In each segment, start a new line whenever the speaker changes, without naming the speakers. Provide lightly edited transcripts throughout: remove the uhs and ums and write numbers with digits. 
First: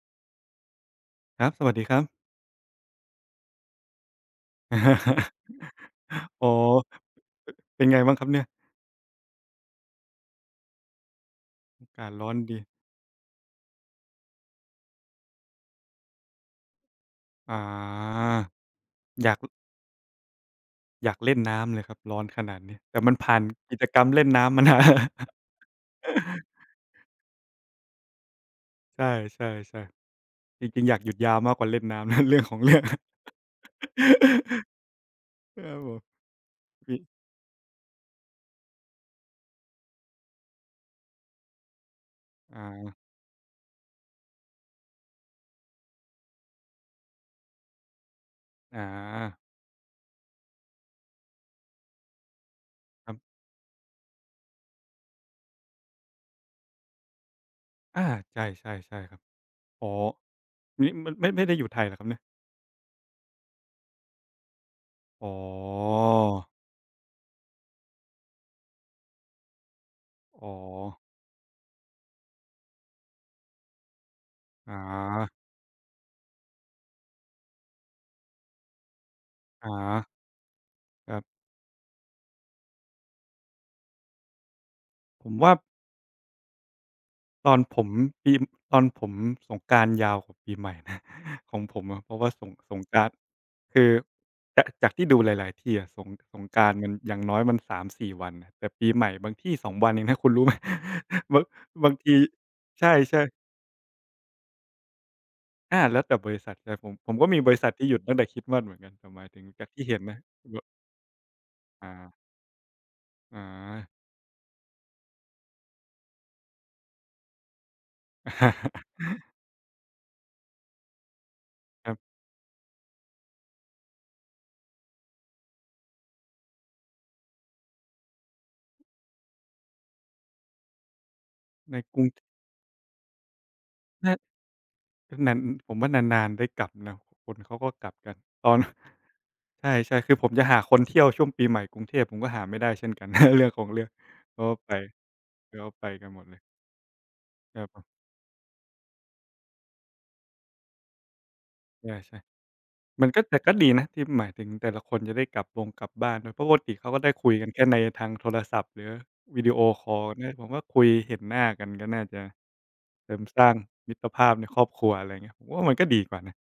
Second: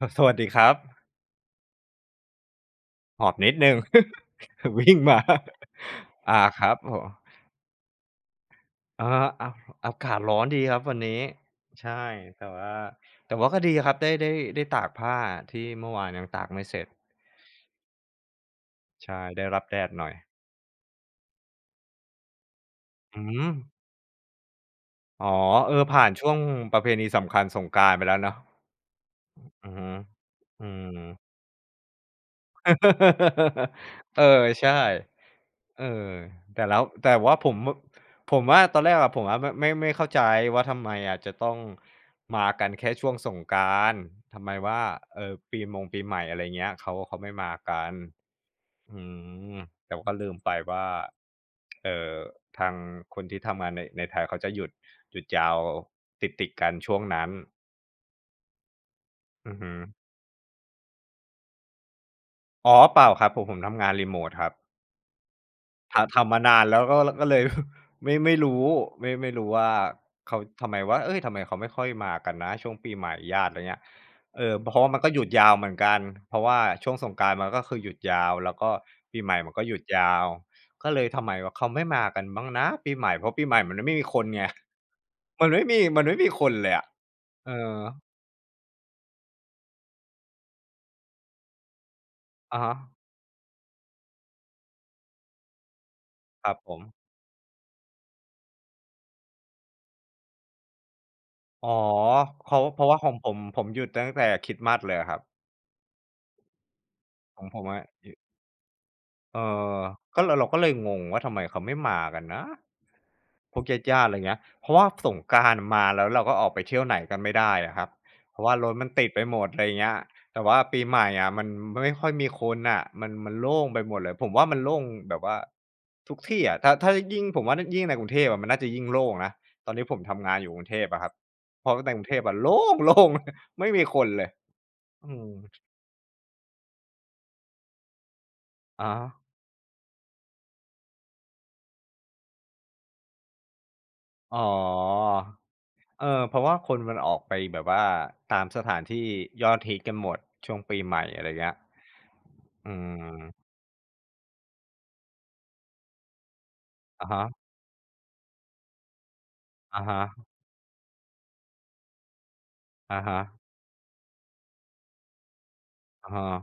สวัสดีครับ
ครับสวัสดีครับ
หอบนิดหนึ่ง วิ่งมา
อ๋อ
ครับผม
เป็นไงบ้างครับเนี่ย
เอออาอากาศร้อนดีครับวันนี้
อา
ใช่
กาศร้อน
แต่
ดี
ว่าแต่ว่าก็ดีครับได้ได้ตากผ้าที่เมื่อวานยังตากไม่เสร็จ
อา
ใช่
อยาก
ได้รับแดดหน่อย
อยากเล่นน้ำเลยครับ ร้อนขนาดนี้ แต่มัน
อื
ผ่าน
ม
กิจกรรมเล่นน้ำมานะ
อ๋อ เออผ่านช่วง ประเพณีสำคัญสงกรานต์ไปแล้วเนาะ
ใช่ใช่
อื
ใช่
ม
จ
อื
ริงๆอยา
ม
กหยุดยาวมากกว่าเล่นน้ำนะ เรื่องของเรื่อง
เออใช่
ครับ
เอ
ผม
อแต่แล้ว
มี
แต่ว่าผมว่าตอนแรกอะผมอะไม่เข้าใจว่าทำไมอะจะต้องมากันแค่
อา
ช่วงสงกรานต์ทำไมว่าปีมงปีใหม่อะไรเงี้ยเขาไม่มากัน
อ
อื
า
มแต่ว่าก็ลืมไปว่าเอ่อทาง
ครั
คน
บ
ที่ทำงานในไทยเขาจะหยุดยาวติดๆกันช่วงนั้น
อาใช่ใช่ใช่ครับ
อือฮึ
อ๋อนี่มันไม่ได้อยู่ไทยเหรอครับเนี่ย
อ๋อเปล่าครับผมทำงานรีโมตครับ
อ๋อ
ทำมานานแล้วก็เลย ไม่รู้ไม่รู้ว่าเขา
อ๋อ
ทำไมว่าเอ้ยทำไมเขาไม่ค่อยมากันนะช่วงปีใหม่ญาติอะไรเงี้ยเออเพ
อา
ราะว่ามันก็หยุดยาวเหมือนกันเพราะว่าช่วงสงกรานต์มันก็คือหยุดยาวแล้วก็ปีใหม่มันก็หยุด
อา
ยาวก็เลย
ครั
ทำไม
บ
ว่าเขาไม่มากันบ้างนะปีใหม่เพราะปีใหม่มันไม่มีคนไง
ผม
มัน
ว่า
ไม่มีมันไม่มีคนเลยอะ
ต
เอ
อน
อ
ผมปีตอนผมสงกรานต์ยาวกว่าปีใหม่นะ ของผมอะเพราะว่าสง
อะ
ส
ฮะ
งกรานต์คือจากที่ดูหลายๆที่อะสงสง
ครับ
กรา
ผ
นต์
ม
มันอย่างน้อยมัน3-4วันน่ะแต่ปีใหม่บางที่2วันเองนะคุณรู้ไหม บาง
อ๋อ
บางที
เพราะว่าของ
ใช่
ผ
ๆ
มผมหยุดตั้งแต่คริสต์มาสเลยอะครับ
อาแล้วแต่บริษัทแต่ผมก็มี
ขอ
บ
งผ
ริ
ม
ษัท
อะ
ที่หยุดตั้งแต่คริสต์มาสเหมือนกันแต่หมาย
เอ
ถึงจาก
อ
ที่เห็นนะ
ก็เรา
แบ
ก็
บ
เลยงงว่าทำไมเขาไม่
อา
มากันนะ
อา
พวกญาติๆอะไรเงี้ยเพราะว่าสงกรานต์มาแล้วเราก็ออกไปเที่ยวไหนกันไม่ได้อะครับเพราะว่ารถมัน ติดไปหมดอะไรเงี้ยแต่ว่าปีใหม่อะมัน
ค
ไม่
รั
ค่อย
บ
มีคนน่ะมันมันโล่งไปหมดเลยผมว่ามันโล่งแบบว่าทุกที่อะถ้ายิ่งผมว่ายิ่งในกรุงเทพอะมันน่าจะยิ่งโล่งนะตอนที่ผมทำงานอยู่กรุงเทพอะครับเพ
ใน
ราะใน
ก
ก
รุ
รุ
ง
งเท
ท
พอะโล่ง ๆไม่มีคนเลย
น่า
อืม
นานผมว่านานๆได้กลับนะคนเขาก็กลับกันตอน
อะฮะ
ใช่ๆคือผมจะหาคนเที่ยวช่วงปีใหม่กรุงเทพผมก็หาไม่ได้เช่นกัน เรื่องของเรื่องเขา
อ๋อ
ก็ไปเขาไป
เอ
กันหม
อ
ด
เพ
เลย
ราะว่าคนมันออกไป
ค
แบ
รับ
บ
ผ
ว่า
ม
ตามสถานที่ยอดฮิตกันหมดช่วงปีใหม่อะไรเงี้ย
ใช่
อื
ๆมันก็แต่
ม
ก็ดีนะที่หมายถึงแต่ละคนจะได้กลับวงกลับบ้านด้วยเพราะปกติเขาก็
อะ
ได้คุย
ฮะ
กันแค่ในทางโทรศัพท์หรือวิดีโอ
อะ
คอลกัน
ฮะ
เนี่ยผมว่าคุยเห็นหน้ากันก็น่าจะ
อะ
เสริ
ฮะ
มสร้างมิตรภาพในครอบครัวอะไรอย่างเงี้ยผมว่ามันก็ดี
อะ
กว่า
ฮะ
นะ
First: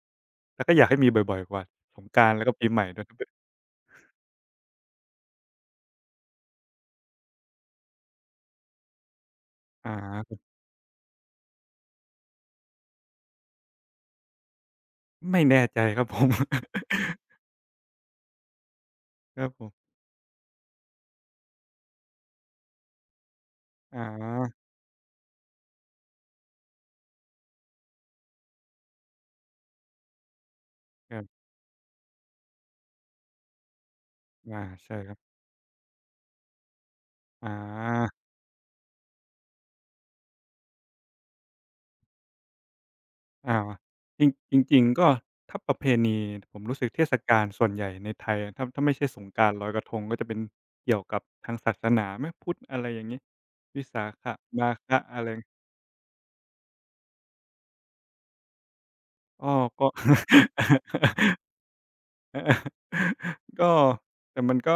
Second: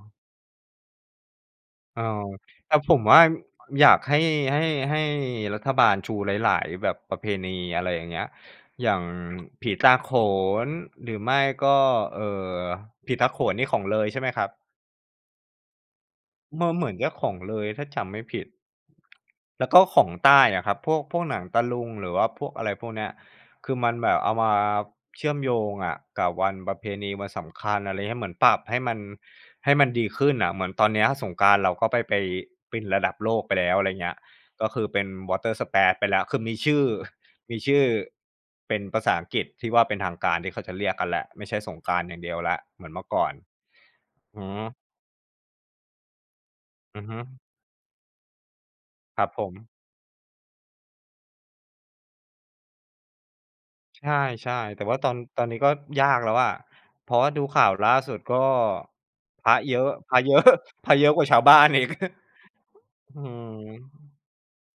แล้วก็อยากให้มีบ่อยๆกว่าส
เอ
งก
อ
รานต์แล้วก็ปี
แต่
ใหม่
ผ
ด้
ม
วยถ้า
ว่า
เป็น
อยากให้ให้ให้รัฐบาลชูหลายๆแบบประเพณีอะไรอย่างเงี้ยอย่างผี
อ
ตาโข
า
นหรือไม่ก็เอ่อผีตาโขนนี่ของเลยใช่ไหมครับ
ไม่แน่ใจครับผม
มันเหมือนจะข องเลยถ้าจำไม่ผิด
ครับผ
แล้
ม
วก็ของใต้อะครับพวกหนังตะลุงหรือว่าพวกอะไรพวกเนี้ยคือมัน
อ่
แบบเอามา
า
เชื่อมโยงอะกับวันประเพณีวันสำคัญอะไรเงี้ยเหมือนปรับให้มันให้มันดีขึ้นน่ะเหมือนตอนเนี้ย
ค
สง
รั
ก
บ
รานต์เราก็ไปเป็นระดับโลกไปแล้วอะไรเงี้ย
อา
ก็คือ
ใช่
เป็น
ครับ
Water Spats ไปแล้วคือมีชื่อ
อ
มีชื่อ
า
เป็นภาษาอังกฤษที่ว่าเป็นทางการที่เขาจะเรียกกันแล้วไม่ใช่สงกรานต์อย่างเดียวแล้วเหมือนเมื่อก่อน
อาจร
อือ
ิง
ฮึ
จริงๆก็ถ้าประเพณีผมรู้สึกเท
อือ
ศ
ฮึ
กาลส่วนใหญ่ในไทยถ้าไม่ใช่ส
ครั
ง
บ
ก
ผ
ราน
ม
ต์ลอยกระทงก็จะเป็นเกี่ยวกับทางศาสนาไหมพุทธอะไรอย่างนี้วิสา
ใ
ขะ
ช่
มา
ๆแต่ว่า
ฆะ
ตอน
อะไร
ตอนนี้ก็ยากแล้วอะเพราะว่าดูข่าวล่าสุดก็
อ้อก็
พระเยอะ พระเยอะกว่าชาวบ้านอีก อื
ก็
ม
แต่มันก็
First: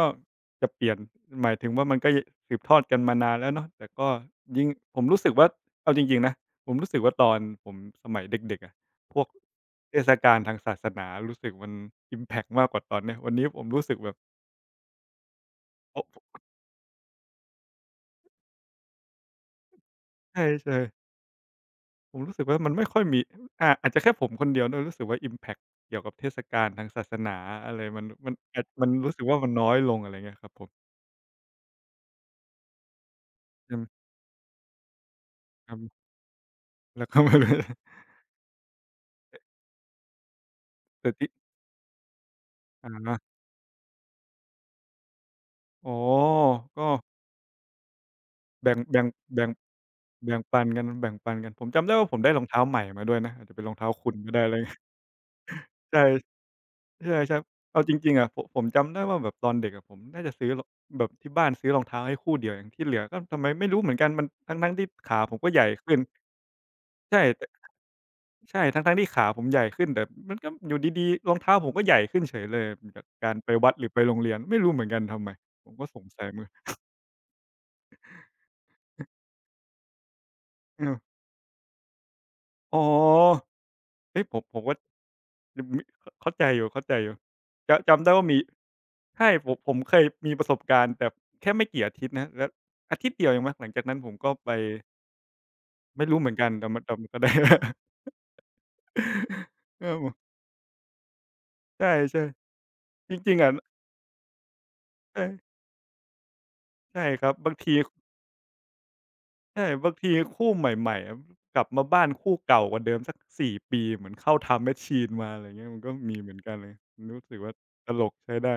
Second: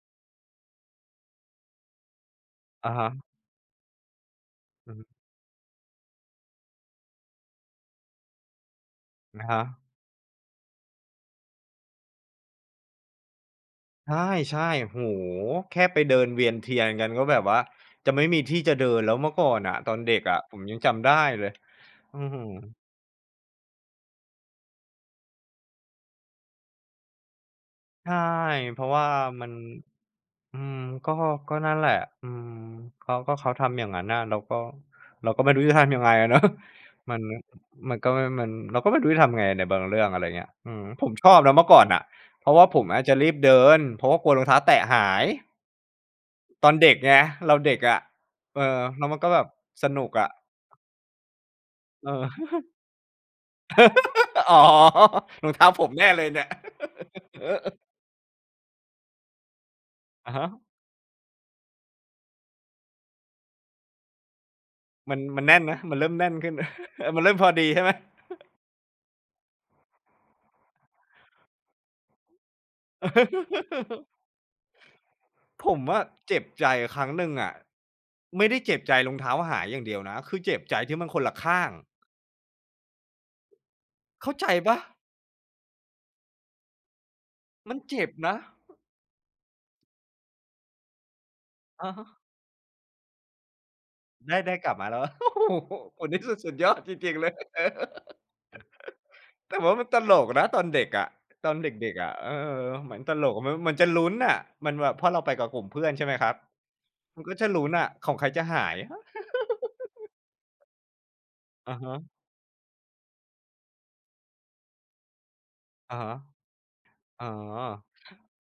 จะเปลี่ยนหมายถึงว่ามันก็สืบทอด
อะ
กัน
ฮะ
มานานแล้วเนาะแต่ก็ยิ่ง
อื
ผม
อ
รู้สึกว่าเอาจริงๆนะผมรู้สึกว่าตอนผมสมัยเด็กๆอะพวก
อะฮะ
เทศกาลทางศาสนารู้สึกมันอิมแพกมากกว่าตอนเนี้ยวันนี้ผมรู้สึก
ใ
แบบ
ช่ๆโอ้โฮแค่ไป
โอ
เดิน
้
เวียนเทียนกันก็แบบว่าจะไม่มีที่จะเดินแล้วเมื่อก่อนน่ะตอนเด็ก
ใช
อะผมยั
่
ง
ๆ
จำได้เลย
ผม
อื้อ
รู้สึ
ฮื
ก
อ
ว่ามันไม่ค่อยมีอาอาจจะแค่ผมคนเดียวด้วยรู้สึกว่าอิมแพกเกี่ยวกับเทศกาลทางศาสนาอะไรมัน
ใช่
มัน
เพ
มัน
ราะว่า
รู้สึกว่า
มั
มั
น
นน้อยลงอะไรเงี้ยครับ
อื
ผม
มก็ก็นั่นแหละอืมเขาทำอย่างนั้นน่ะเราก็เราก็ไม่รู้
ครั
จะทำยัง
บ
ไงอะเนาะ
แล้ว
มั
ก็
น
ไม่รู้
มันก็ไม่มันเราก็ไม่รู้จะทำไงในบางเรื่องอะไรเงี้ยอืมผ
แต่
มช
ที่
อบนะเมื่อก่อนน่ะเพราะว่าผมอะจะ
อา
รีบเดินเพราะว่ากลัวรองเท้าแตะหาย
อ๋อ
ตอน
ก็
เด็กไงเราเด็กอะเอ
แบ่ง
อ
แบ่
แล้
ง
วมันก็แบ
แบ่
บ
ง
สนุกอะ
แบ่งปันกันแบ่งปันกันผมจำได้ว่าผม
เอ
ได้รอง
อ
เท้าใหม่มาด้วยนะอาจจะเป็นรองเท้าคุณก็ได้ อะไร
อ๋อ
งี้
รองเท้าผมแน่เลย
ใช่
เนี่ย
ใช่
เออ
ๆเอาจริงๆอะผมจำได้ว่าแบบตอนเด็กอะผมน่าจะ
อะฮะ
ซื้อรแบบที่บ้านซื้อรองเท้าให้คู่เดียวเองที่เหลือก็ทำไมไม่รู้เหมือนกันมันทั้งๆที่
มั
ขา
น
ผม
มัน
ก็
แน่
ให
น
ญ่
นะ
ขึ้
มั
น
นเริ่มแน่นขึ้น เออ
ใช่
มันเริ่ม
แต่
พอดีใช่ไหม
ใช่ทั้งๆที่ขาผมใหญ่ขึ้นแต่มันก็อยู่ดีๆรองเท้าผมก็ใหญ่ขึ้นเฉยเลยจากการไปวัดหรือไป โรงเรียนไม่รู้เหมือนกันทำไมผ
ผ
ม
ม
ก็ส
ว่า
งสัยเห
เจ็
มือ
บ
น
ใจครั้งหนึ่งอะไม่ได้เจ็บใจรองเท้าหายอย่างเดียวนะคือเจ็บใจ
เออ
ที่มันคนละข้าง
อ๋อ เฮ้ย
เข้า
ผม
ใจ
ผมว่า
ปะ
อือมิขเข้าใจอยู่เข้าใจอยู่
มัน
จำ
เจ็
จำได้
บ
ว่า
นะ
มีใช่ผมเคยมีประสบการณ์แต่แค่ไม่กี่
อะ
อาทิ
ฮะ
ตย์นะแล้วอาทิตย์เดียวเองมั้งหลังจากนั้นผมก็
ได้
ไป
ได้กลับมาแล้ว โอ้โฮค
ไม่
น
รู้
นี้
เหมือ
สุ
น
ด
กัน
สุดย
แต่
อ
มั
ด
น
จ
แต่มัน
ริง
ก็
ๆเล
ได้
ย แต่ว่า
ค
มัน
รับ
ต
ผ
ลก
ม
นะตอนเด็กอะตอนเด็กๆอะ
ใช่
เออมัน
ๆจ
ตลก
ริงๆอะ
มันจะลุ้นน่ะมันแบบเพราะเรา
ใช่
ไปกับกลุ่มเพื่อนใช่ไหมครับ
ใช่
มั
ค
น
รับ
ก็จะ
บาง
ลุ้น
ที
อะของใครจะหาย
ใช่บางทีคู่ใหม่ๆอะกลับ
อะ
มา
ฮะ
บ้านคู่เก่ากว่าเดิมสัก4ปีเหมือนเข้า Time Machine มาอะไรเงี้ยมันก็
อาฮะ
มีเหมือนกันเลยรู้
อ๋อ
สึกว่าตลกใช้ได้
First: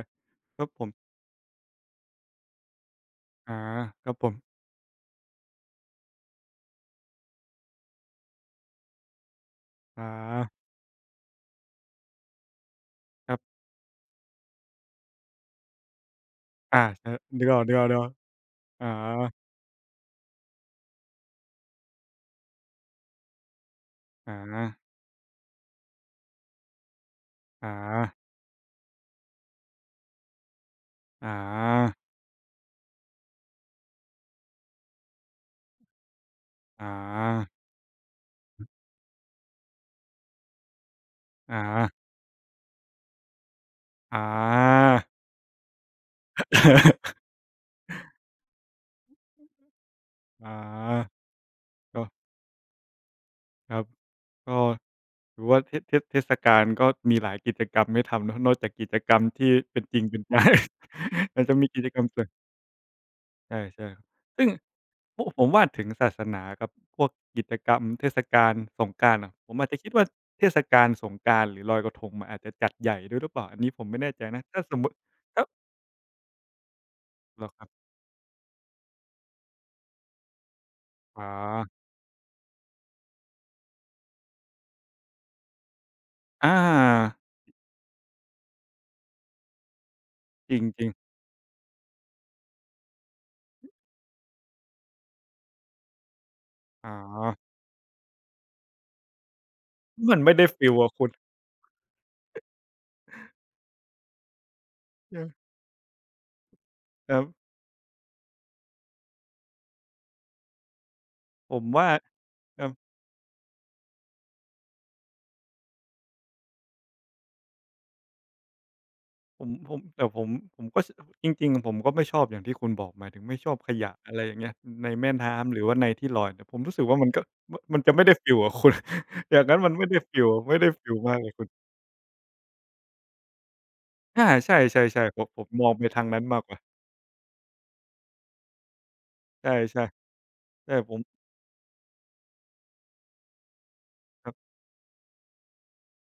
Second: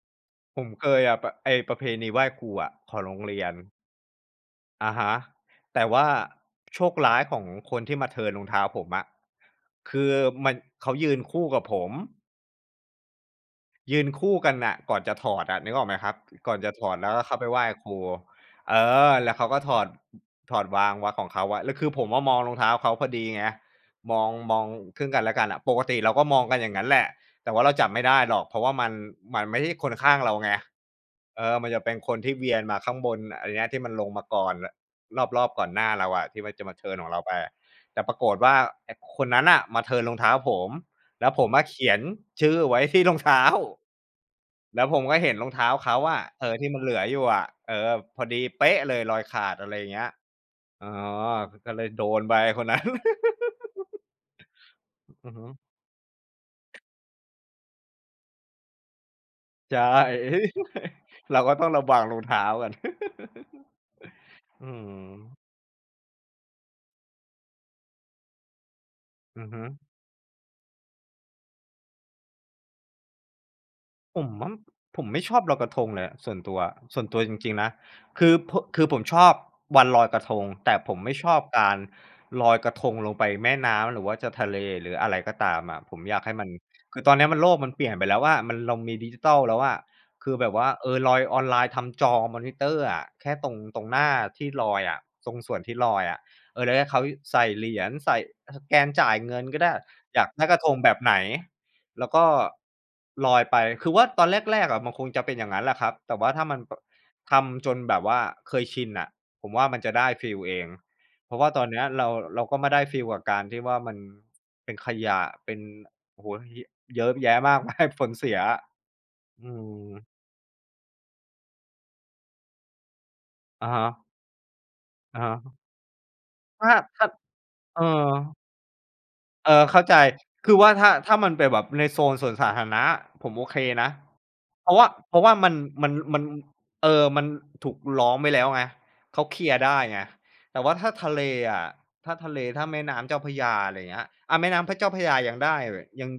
ค
ผ
รั
ม
บผ
เค
ม
ยอะประไอ้ประเพณีไหว้ครูอะของโรงเรีย
อา
น
ครับผม
อะฮะแต่ว่าโชคร้ายของคนที่มาเทิร์นรองเท้าผมอะคือ
อา
มันเขายืนคู่กับผม
ครับ
ยืนคู่กันน่ะก่อนจะถอดอะนึกออกไหมครับก่อนจะถ
อา
อด
เอ
แล้ว
อ
ก็เข้า
นึ
ไป
กอ
ไห
อ
ว้
กๆๆออ
ค
กนึก
รู
ออก
เอ
อา
แล้วเขาก็ถอดวางของเขาไว้แล้วคือผมอะมองรองเท้าเขาพอดีไงมอง
อา
ซึ่งกันและกันอะปกติเราก็มองกันอย่างงั้นแหละแต่ว่าเราจับไม่
อา
ได้หรอกเพราะว่ามันไม่ใช่คนข้างเราไง
อ
เออมันจะเป็น
า
คนที่เวียนมาข้างบนอะไรเนี้ยที่มันลงมาก่อนรอบๆก่อนหน้าเราอะที่มันจะมา
อา
เทิร์นของเราไปแต่ปรากฏว่าไอ้คนนั้นน่ะมาเทิร์นรองเท้าผมแล้วผมอะ
อา
เขียนชื่อไว้ที่รองเท้า
อ
แล้วผมก็
า
เห็นรองเท้าเขาอะที่มันเหลืออยู่อะเออพอดีเป๊ะเลยรอยขาดอะไรอย่างเงี้ย
อา
อ๋อก็เลย
ก็
โดนไปคนนั้น
ครับก็
อือ
ถื
ฮึ
อว่าเทศกาลก็มีหลายกิจกรรมให้ทำเนาะนอกจากกิจกรรมที่
ใช่
เป็นจริงเป็นจัง
เรา
มัน
ก็
จะ
ต้
มี
อง
กิ
ระ
จก
วั
รร
ง
ม
รอ
ส่
ง
วน
เท้ากัน
ใช่ๆซึ่ง
อืม
โอ้ผมว่าถึงศาสนากับพวกกิจกรรมเทศกาลสงกรานต์อะ
อือ
ผม
ฮึ
อาจจะคิดว่าเทศกาลสงกรานต์หรือลอยกระทงมันอาจจะจัดใหญ่ด้วยหรือเปล่าอันนี้ผมไม่แน่
ผ
ใจ
ม
นะ
ว่า
ถ้าสมมุติ
ผมไม่ชอบ
ถ้า
ลอยกระทงเลยอะส่วนตัวส่วนตัวจ
เหรอ
ริง
ค
ๆ
รับ
นะคือผมชอบวันลอยกระทงแต่ผมไม่
อ๋อ
ชอบการลอยกระทงลงไปแม่น้ำหรือว่าจะทะเลหรืออะไรก็ตามอะผมอยากให้มั
อ
นคือตอน
า
เนี้ยมันโลกมันเปลี่ยนไปแล้วอะมันเรามีดิจิทัลแล้วอะคือแบ
จ
บ
ร
ว่า
ิ
เอ
ง
อ
ๆ
ลอยออนไลน์ทำจอมอนิเตอร์อะแค่ตรงหน้าที่ลอยอะตรงส่วนที่ลอยอะเออแล้วให้
อ๋อ
เขาใส่เหรียญใส่สแกนจ่ายเงินก็ได้
มั
อ
น
ยาก
ไม่ได้
ได้กระท
ฟีล
งแบ
อะ
บ
คุณ
ไหน แล้วก็ลอยไป คือว่าตอนแรกๆอะมันคงจะเป็นอย่างนั้นแหละครับแต่ว่าถ้ามัน
เออครับ
ทำจนแบบว่าเคยชินน่ะผมว่ามันจะได้ฟีลเอง เพราะว่า
ผ
ต
ม
อนเนี้ย
ว่า
เราก็
ครั
มา
บ
ได้ฟีลกับการที่ว่ามันเป็นขยะเป็นโอ้โฮเยอะเยอะแยะมากมาย ผลเสีย
ผ
อื
มผมแต่ผ
ม
มผมจริงๆผมก็ไม่ชอบอย่างที่คุณบอกหมายถึงไม่ชอบข
อะฮะ
ยะ
ๆ
อะไรอย่างเงี้ยในแม่น้ำหรือว่าในที่ลอยแต่ผม
ถ้า
รู้สึกว่า
ถ้า
มันก็มมั
เอ
นจะไม่
อ
ได้ฟีลอะคุณ อย่าง
เอ
งั้น
อ
มัน
เข้า
ไม่
ใจ
ได้ฟีล
คือว่า
มา
ถ้า
กเล
มั
ย
น
คุ
เป็
ณ
นแบบในโซนสวนสาธารณะผมโอเคนะ
ใช
เพราะว่า
่ๆ
เพ
ๆผ
ราะ
ม
ว่า
ผมมองไปทางนั้
มั
น
น
มากกว่า
เออมันถูกล้อมไว้แล้วไงเขาเคลี
ใช่
ยร์
ๆ
ได้ไงแต่
ใช่
ว่าถ้า
ผม
ทะเลอะถ้าแม่น้ำเจ้าพระยาอะไรอย่างเงี้ย
ครับ
แม่น้ำพระเจ้าพระยายังได้ยัง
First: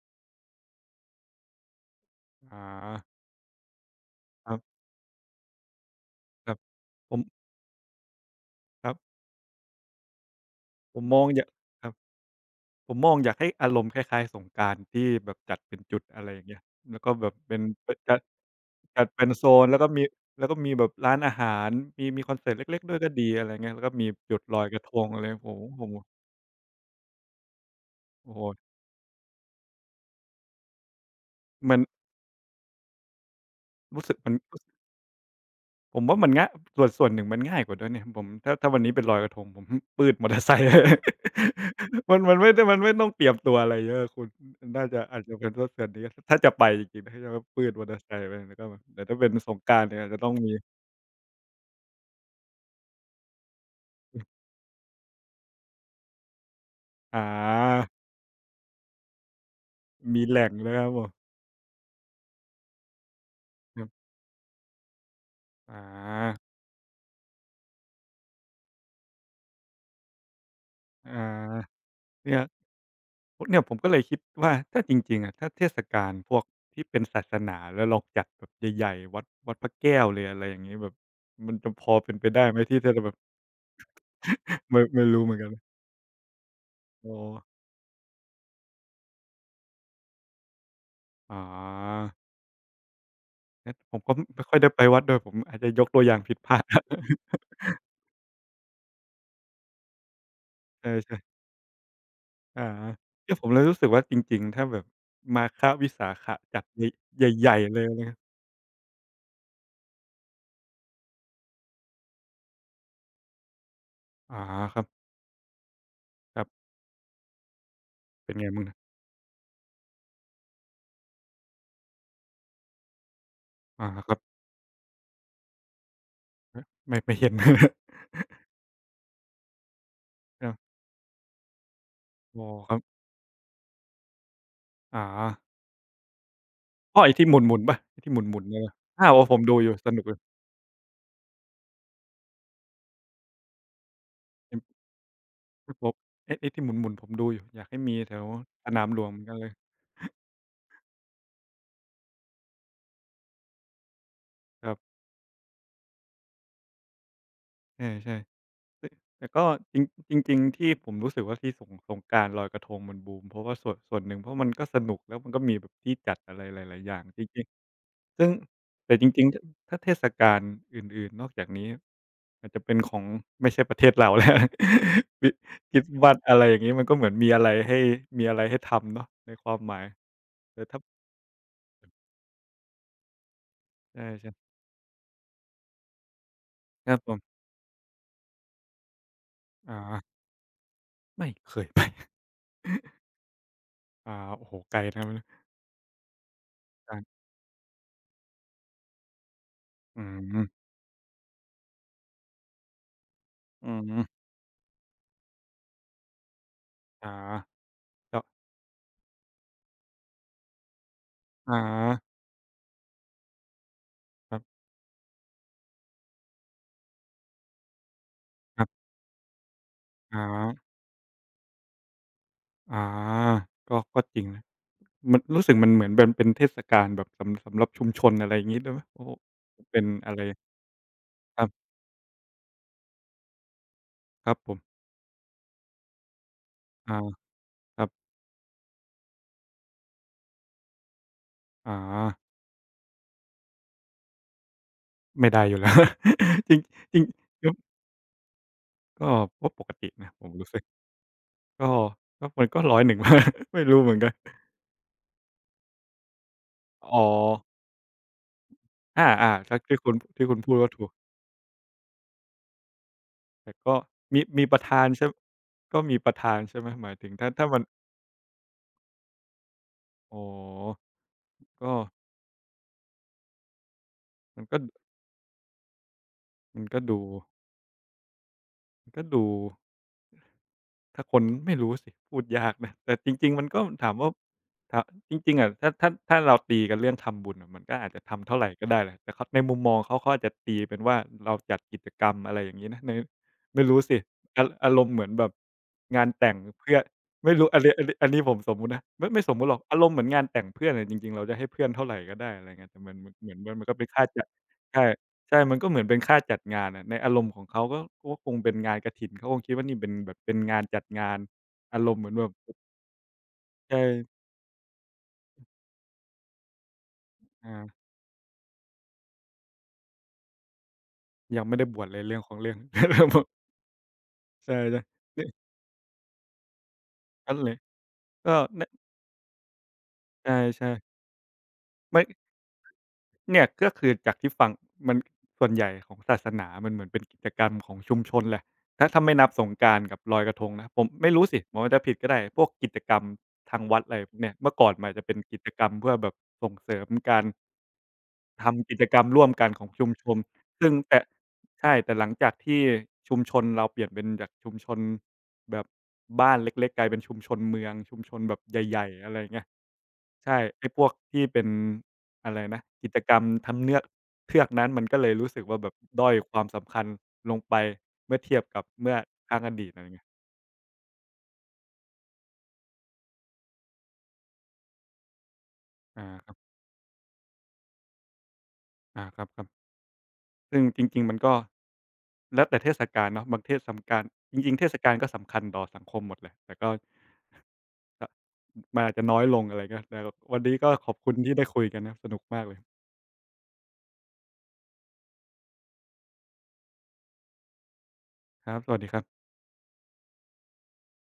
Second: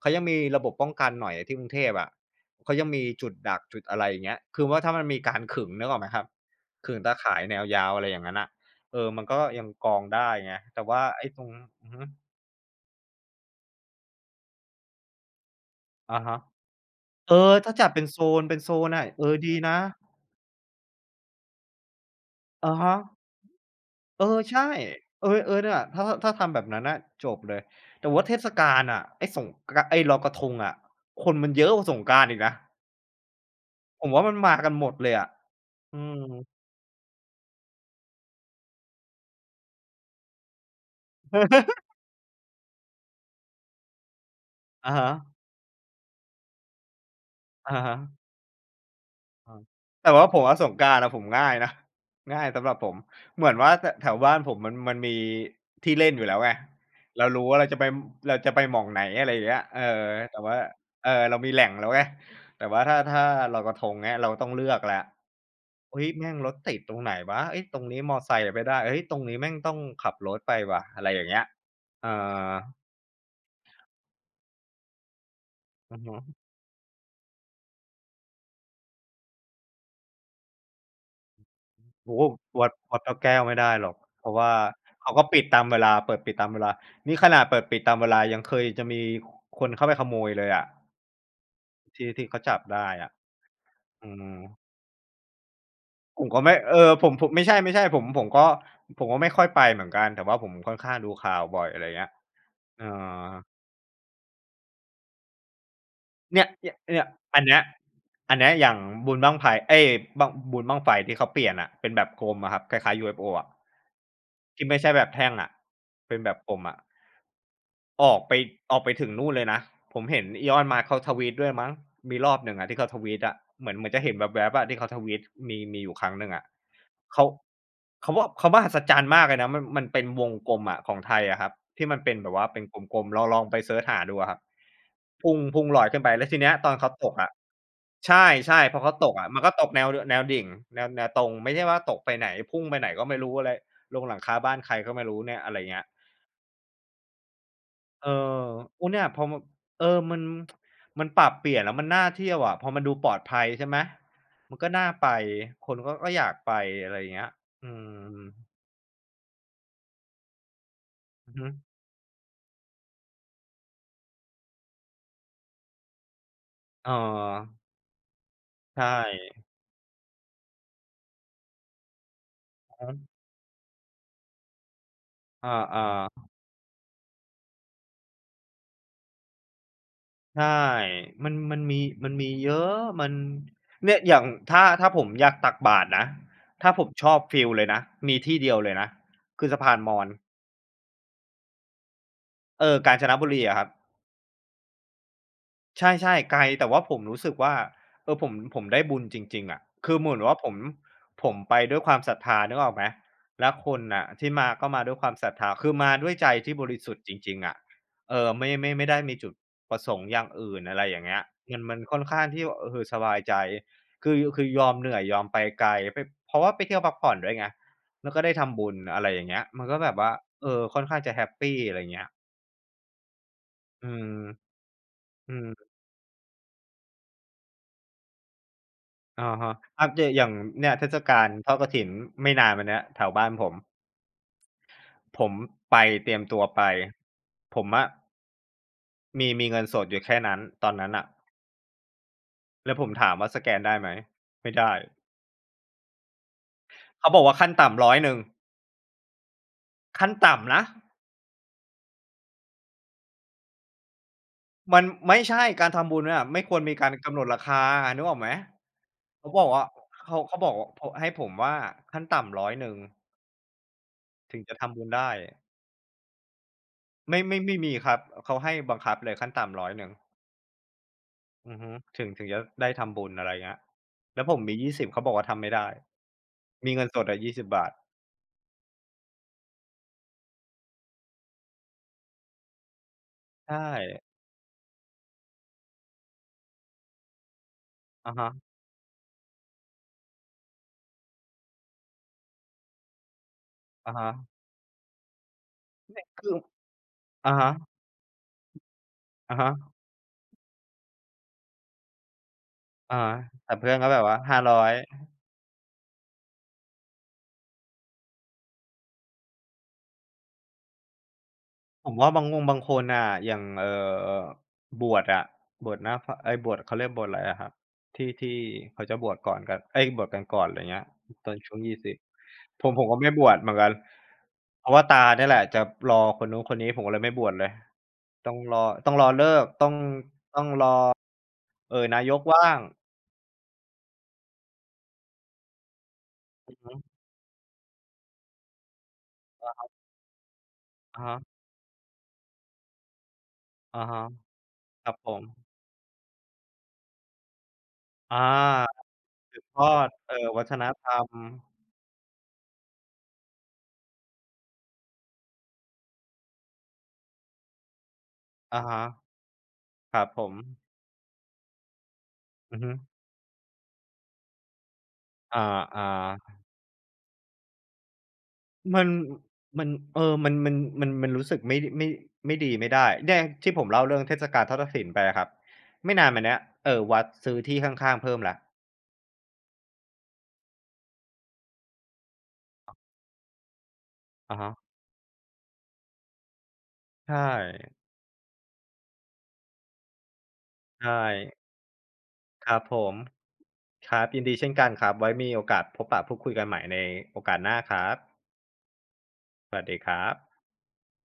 เขายังมีระบบป้องกันหน่อยอะที่กรุงเทพอะ
อ
เขายังมี
า
จุดดักจุดอะไรอย่างเงี้ยคือ
ค
ว่าถ้ามันมีการขึงนึกออกไหมครับ
รับ
ขึง
ๆผ
ตา
ม
ข่ายแนวยาวอะไรอย่างงั้นน่ะ
ครั
เออ
บ
มันก็ยังกรองได้ไงแต่
ผ
ว่า
มมอง
ไอ้
อ
ตร
ย่า
ง
ค
อื
รั
อ
บ
ฮึ
ผมมองอยากให้อารมณ์คล้ายๆสงกรานต์ที่แบบจัดเป็นจุด
อะ
อะไรอ
ฮะ
ย่างเงี้ยแล้วก็แบบ
เออ
เป็น
ถ้าจั
ป
ดเป็น
จั
โซ
ด
นเป็นโซน
จั
อะ
ด
เอ
เป็น
อ
โซ
ดี
น
นะ
แล้วก็มีแล้วก็มีแบบร้านอาหารมีคอนเสิร์ต
อะ
เล็กๆด้
ฮะ
วยก็ดีอะไรเงี้ยแล้วก็มี
เอ
จุ
อ
ดลอย
ใช่
กระทงอะไร
เอ
โอ้
อเนี่ย
โฮ
ถ้าทำแบบนั้นน่ะจบเลยแต่ว่าเท
โอ้โฮ
ศกาลอะไอ้ลอยกระทงอะคนมันเยอะ
มั
ก
น
ว่าสงกรานต์อีกนะผ
รู้
ม
สึก
ว่า
มั
มั
น
นมากันหมดเลยอะ
ผ
อื
มว่ามัน
ม
ง่ายส่วนหนึ่งมันง่ายกว่าด้วยเนี่ยผมถ้าวันนี้เป็นลอยกระทงผม ปืดมอเตอร์ไซค์ มันไม่ได้มันไม่ต้องเตรียมตัวอะไรเยอะคุณน่า
อะ
จะ
ฮะ
อาจจะเป็นเพราะส่วนนี้ถ้าจะไปจริงๆถ้าจะว่าปืด
อะ
มอเตอ
ฮะ
ร์ไซค์ไปแล้วก็แบบแต่ถ้าเป็นส
อา
งกรานต์เนี่ยอาจ
แต่
จะ
ว่า
ต้อง
ผม
มี
ว่าสงกรานต์อะผมง่ายนะ ง่ายสำหรับผมเหมือนว่าแถวบ้านผมมันมีที่เล่นอยู่แล้วไงเรารู้ว่าเราจะไป
หา
หม่องไหนอะไรอย่างเงี้ยเออ
มีแห
แต่
ล่ง
ว่า
นะครับผ
เอ
ม
อเรามีแหล่งแล้วไงแต่ว่าถ้าลอยกระ
ค
ท
รั
ง
บ
เงี้ยเราต้องเลือกแล้ว
อ
เฮ้ยแม่ง
า
รถติดตรงไหนวะเฮ้ยตรงนี้มอไซค์อะไม่ได้เฮ้ยตรงนี้แม่งต้องขับรถไปว่ะอะไร
อ
อย่างเงี้ย
า
เอ
เนี่ย
อ
เนี่ยผมก็เลยคิดว่าถ้าจริงๆอะถ้าเทศ
อือ
กาล
ฮึ
พวกที่เป็นศาสนาแล้วเราจัดแบบใหญ่ๆวัดพระแก้วเลยอะไรอย่างงี้แบบมันจะพอเป็
โอ้
น
โฮ
ไปได้ไหม
วัด
ที่จะแบ
พ
บ
ระแก้วไม่ได้หรอกเพราะว่า
ไม่
เขา
รู้
ก็
เหมือน
ปิด
กั
ตาม
น
เวลาเปิดปิดตามเวลา
อ๋อ
นี่ขนาดเปิดปิดตามเวลายังเคยจะมีคนเข้าไปขโมยเลยอะ
อ๋อ
ที่เขาจับได้อะ
งั้นผม
อื
ก็
ม
ไม่ค่อยได้ไปวัดด้วยผมอาจจะยกตัวอย่าง
ผม
ผิด
ก็
พ
ไม่
ลาด
เออผม ไม่ใช่ๆผมก็ผมก็ไม่ค่อยไปเหมือนกันแต่ว่าผมค่อน
ใช
ข้างดู
่
ข่า
ๆ
วบ่อยอะไรเงี้ย
อา
เออ
เนี่ยผมเลยรู้สึกว่าจริงๆถ้าแบบมาฆวิสาขะ
เนี่ย
จัด
เนี่ยเนี่ยอัน
ใหญ่
เนี้ย
ๆเลยนะครับ
อันเนี้ยอย่างบุญบั้งไฟเอ๊ยบุญบั้งไฟที่เขาเปลี่ยนอะเป็นแบบกลมอะครับคล้ายๆ UFO อะ
อ๋อ
ที่
ค
ไม่
รั
ใช่แบ
บ
บแท่งอะเป็นแบบ
ครั
กลม
บ
อะออก
เป็
ไป
นไงบ้างนะ
ถึงนู่นเลยนะ ผมเห็น Elon Musk เขาทวีตด้วยมั้งมีรอบหนึ่งอะที่เขาทวีตอะเห
อา
มือนจะ
ค
เห็
รั
น
บ
แวบๆอะที่เขาทวีตมีอยู่ครั้งหนึ่งอะ
ไม่
เขา
เห็น
เขาว่าเขามหัศจรรย์มากเลยนะมันเป็นวง
ครั
กลม
บ
อะของไทยอะครับที่มันเป็นแบบ
อ๋อ
ว่าเป็น
ครั
ก
บ
ลมๆลองไปเซิร์ชหาดูอะครับ
อ๋อ
พุ่งลอยขึ้นไปแล้วทีเนี้ยตอนเขา
อ้อ
ต
ไอ้
ก
ที่
อะ
หมุนๆเปล่าไอ้ที่
ใช
หมุนๆเนี่
่
ยนะ
ๆพอเขาต
อ้าว
ก
โอ้
อะ
ผ
มั
ม
นก็
ดู
ต
อ
ก
ยู่สนุกเล
แน
ย
วดิ่งแนวตรงไม่ใช่ว่าตกไปไหนพุ่งไปไหนก็ไม่รู้อะไรลงหลังคา
ไอ
บ้านใคร
้
ก็ไม่รู้เนี่ยอะไร
ที่
เงี้ย
ไอ้ที่หมุนๆผมดูอยู่อยากให้มี
เอ
แถว
อ
สนา
โอ้
มหล
เนี่
ว
ย
งเห
พ
มือ
อ
นกัน
มัน
เลย
เออมันปรับเปลี่ยนแล้วมันน่าเที่ยวอะพอมันดูปลอดภัยใช่ไหมมัน
ค
ก็
รั
น่า
บ
ไปคนก็อยากไปอะไรอย่างเงี้ยอื
ใช่
ม
ๆแต่แต่ก็จริงจริงๆที่ผมรู้สึก
อือ
ว่า
ฮึ
ที่สงกรานต์ลอยกระทงมันบูมเพราะว่าส่วนหนึ่งเพราะมันก็สนุกแล้วมันก็มีแบบที่จัดอะไรหลายๆ
เอ
อย่างจริง
อ
ๆซึ่ง
ใช
แต่จริงๆถ
่
ถ้าเทศกาลอื่นๆนอกจากนี้อาจจะเป็
อือ
น
ฮึ
ของไม่ใช่ประเทศเราแล้ว คริ
อ
คริ
า
สต์มาส
ๆ
อะไรอย่างงี้มันก็เหมือนมีอะไรให้มีอะไรให้ทำเนาะในความหมาย
ใช่
แต่ถ้า
มันมีเยอะมันเนี่
ใช
ยอย่าง
่ๆ
ถ้าผมอยากตักบาตรนะ ถ้าผ
ค
ม
รับ
ช
ผ
อ
ม
บฟีลเลยนะมีที่เดียวเลยนะ คือสะพานม
อ๋
อญ
ไม่เคยไป
เออกาญจนบุรีอะครับ
อาโอ้โฮไกลนะครับ
ใช่ๆไกลแต่ว่า ผ
กา
ม
ร
รู้สึกว่าเออผมได้บุญจริงๆอะคือ
อื
เหมือนว่า
ม
ผมไปด้วยความศรัทธานึกออกไหมแล้วค
อื
น
ม
น่ะที่มาก็มาด้วยความศรัทธาคือมาด้วยใจที่บริสุทธิ์
อ
จริงๆอะ
๋
เอ
ก็
อไม่ได้มีจุดประสงค์อย่างอื่นอะไรอย่างเงี้ย
อ๋
มันค่อนข้างที่ว่าเออสบายใจคือ
ครั
คือ
บ
ยอมเหนื่อยยอมไปไกลไปเพราะว่าไปเที่ยวพักผ่อนด้วยไงแล้วก็ได้ทำ
ครั
บุญ
บ
อะไรอย่างเงี้ยมันก็แบบว่า
อ๋
เออค่อนข้างจะแฮปปีอะไรเงี้ย
ก็
อื
ก็
ม
จริงนะมัน
อื
รู้
ม
สึกมันเหมือนเป็นเป็นเทศกาลแบบสำหรับชุมชนอะไรอย่างงี้ด้วยไหมโอ้โฮ
อะฮะ
เป็น
อัปเด
อะ
ต
ไร
อย่างเนี่ยเทศกาล
ครั
ทอดก
บ
ฐินไม่นานมาเนี้ยแถวบ้านผม
ครับผม
ผมไปเตรียมตัวไป
อา
ผม
ครั
อะ
บ
มีเงินสดอยู่แค่นั้นตอนนั้นน่ะ
อ๋
แล้วผมถามว่าสแกนได้ไหมไม่ได้
ไม่ได้อยู่แล้ว จริงจริง
เขาบอกว่า
ั
ขั้นต่ำร้อยหนึ่ง
ก็ก็ปกตินะ
ขั้น
ผมรู้
ต่ำ
สึก
นะ
ก็ก็มันก็ร้อยหนึ่ง 0 1ไม่รู้เหมือนกัน
มันไม่ใช่การทำบุญน่ะไม่ควรมีการ
อ๋อ
กำหนดราคานึกออกไหม
อ
เขา
า
บอ
ๆ
ก
ก็
ว่า
ที่คุณ
เขาเขาบ
พู
อก
ดก็
ว่าพ
ถูก
ให้ผมว่าขั้นต่ำร้อยหนึ่ง
แต่ก็
ถึง
มีป
จะ
ระ
ทำ
ธา
บุ
น
ญ
ใช่
ได้
ก็มีประธานใช่ไหมหมายถึง
ไม่
ถ้า
ไม่
ถ้า
ไม่
มัน
มีครับเขาให้บังคับเลยขั้นต่ำร้อยหนึ่ง
อ๋อ
อือฮึ
ก็
ถึงจะได้ทำบุญอะไรเงี้ยแล้วผมมี
ก็
20เขาบอกว่าทำไม่ได้
มัน
มี
ก็
เงินส
ดู
ดอะยี่สิบบาท
มันก็ดู ถ้าคนไม่รู้สิพูดยากนะแต่จริงๆมัน
ใช่
ก็ถามว่าถาจริงๆอะถ้าเราตีกันเรื่องทำบุญอะมันก็อาจจะ
อะ
ทำ
ฮะ
เท่าไรก็ได้แหละแต่เขาในมุมมองเขาอาจจะตีเป็นว่าเราจัดกิจกรรมอะไรอย่างงี้นะในไม่รู้
ๆ
สิอารมณ์เหมือนแบบงาน
คื
แต่ง
อ
เพื่อนไม่
อะ
รู้
ฮะ
อันนี้ผมสมมุตินะไม่ส
อะ
มมุติหรอก
ฮะ
อารมณ์เหมือนงานแต่งเพื่อนอะจริงๆเราจะให้เพื่อนเท่าไรก็ได้อะไรเงี้ยแต่มั
อะ
นมัน
ฮะ
เหมือนมั
แต่
นมัน
เพื่
ก็
อน
เป็
ก็
น
แบ
ค่า
บว่า
จัด
500
ใช่ ใช่มันก็เหมือนเป็นค่าจัดงานอะในอารมณ์ของเขาก็ก็คงเป็นงานกฐินเขาคงคิดว่านี่เป็นแบบเป็นงานจัดงานอาร
ผ
ม
ม
ณ์เหมื
ว่า
อน
บา
แบ
ง
บ
องค์บางคนน่ะอย่าง
ใช่
บวชอะบวชหน้าพระเอ๊ยบวชเขาเรียกบวชอะไรอะครับ
อา
ที่เขาจะบวชก่อนกันเอ๊ยบวชกันก่อนไรเงี้ยตอน
ยัง
ช่
ไม่
วง
ได้บ
ยี่
วช
สิ
เล
บ
ยเรื่องของเรื่อง
ผมก็ไม่บ วชเหมือนกัน
ใช่
เพ
ๆ
ราะ
เนี
ว่าตา
่
เนี่
ย
ยแหละจะรอคนนู้นคนนี้ผมก็เลยไม่บวช
นั่น
เล
เล
ย
ย
ต้
ก็
องร
น
อต้องรอฤกษ์ต้อง
ใช่ไม่
นายกว่าง
เนี่ยก็คือจากที่ฟังมันส่วนใหญ่ของศาสนา
อือ
มัน
ฮึ
เหมือนเป็นกิจกรรมของชุมชนแหละถ้าไม่นับสงก
อะ
รานต์กับลอยกระทงนะผม
อะ
ไม่
ฮะ
รู้สิผมอาจจะผิดก็ได้พวกกิจกรรมทางวัด
อะ
อะไร
ฮะ
พวกเนี้ยเมื่อก่อนมั
ค
น
รั
อา
บ
จจะ
ผ
เป็น
ม
กิจกรรมเพื่อแบบส่งเสริมการ ทำกิจ
อา
กรรมร่วม
สืบ
กัน
ท
ของ
อ
ชุ
ด
มชน
วัฒน
ซึ่ง
ธร
แต่
รม
ใช่แต่หลังจากที่ชุมชนเราเปลี่ยนเป็นจากชุมชนแบบบ้านเล็กๆกลายเป็นชุมชนเมืองชุมชนแบบ
อะ
ให
ฮะ
ญ่ๆอะไรเงี้ย
ครับผม
ใช่ไอ้พวกที่เป็นอะไร
อื
นะ
อฮึ
กิจกรรมทำเทือกนั้นมันก็เลยรู้
อ
สึกว่าแบบ
า
ด้อย
ๆ
ความสำคัญลงไปเมื่อเทียบกับ
มัน
เมื่อครั้งอ
มั
ดี
น
ตอะไร
เอ
เงี้ย
อมันมันมันมันรู้สึกไม่ไม่ดีไม่ได้เนี่ยที่ผมเล่าเรื่องเทศกาลทอดกฐินไปอะครับไม่
อา
นานมา
ครั
เนี้
บ
ยวัดซื้อที่ข้างๆเพิ่มแล้ว
อาครับๆ ซึ่งจริงๆมันก็แล้วแต่เทศกาลเนาะบางเทศสำการจ
อะฮะ
ริงๆเทศกาลก็สำคัญต่อสังคมหมดแหละแต่ก็
ใช่
อมันอาจจะน้อยลงอะไรเงี้ยแต่วันนี้ก็ข
ใช่
อบคุณที่ได้คุยกันนะครับสนุกมาก
ค
เล
รั
ย
บผมครับยินดีเช่นกันครับไว้มีโอกาสพบปะพูดคุยกันใหม่ในโอกาสหน้าครับ
ครับสวัสดีครับ
สวัสดีครับ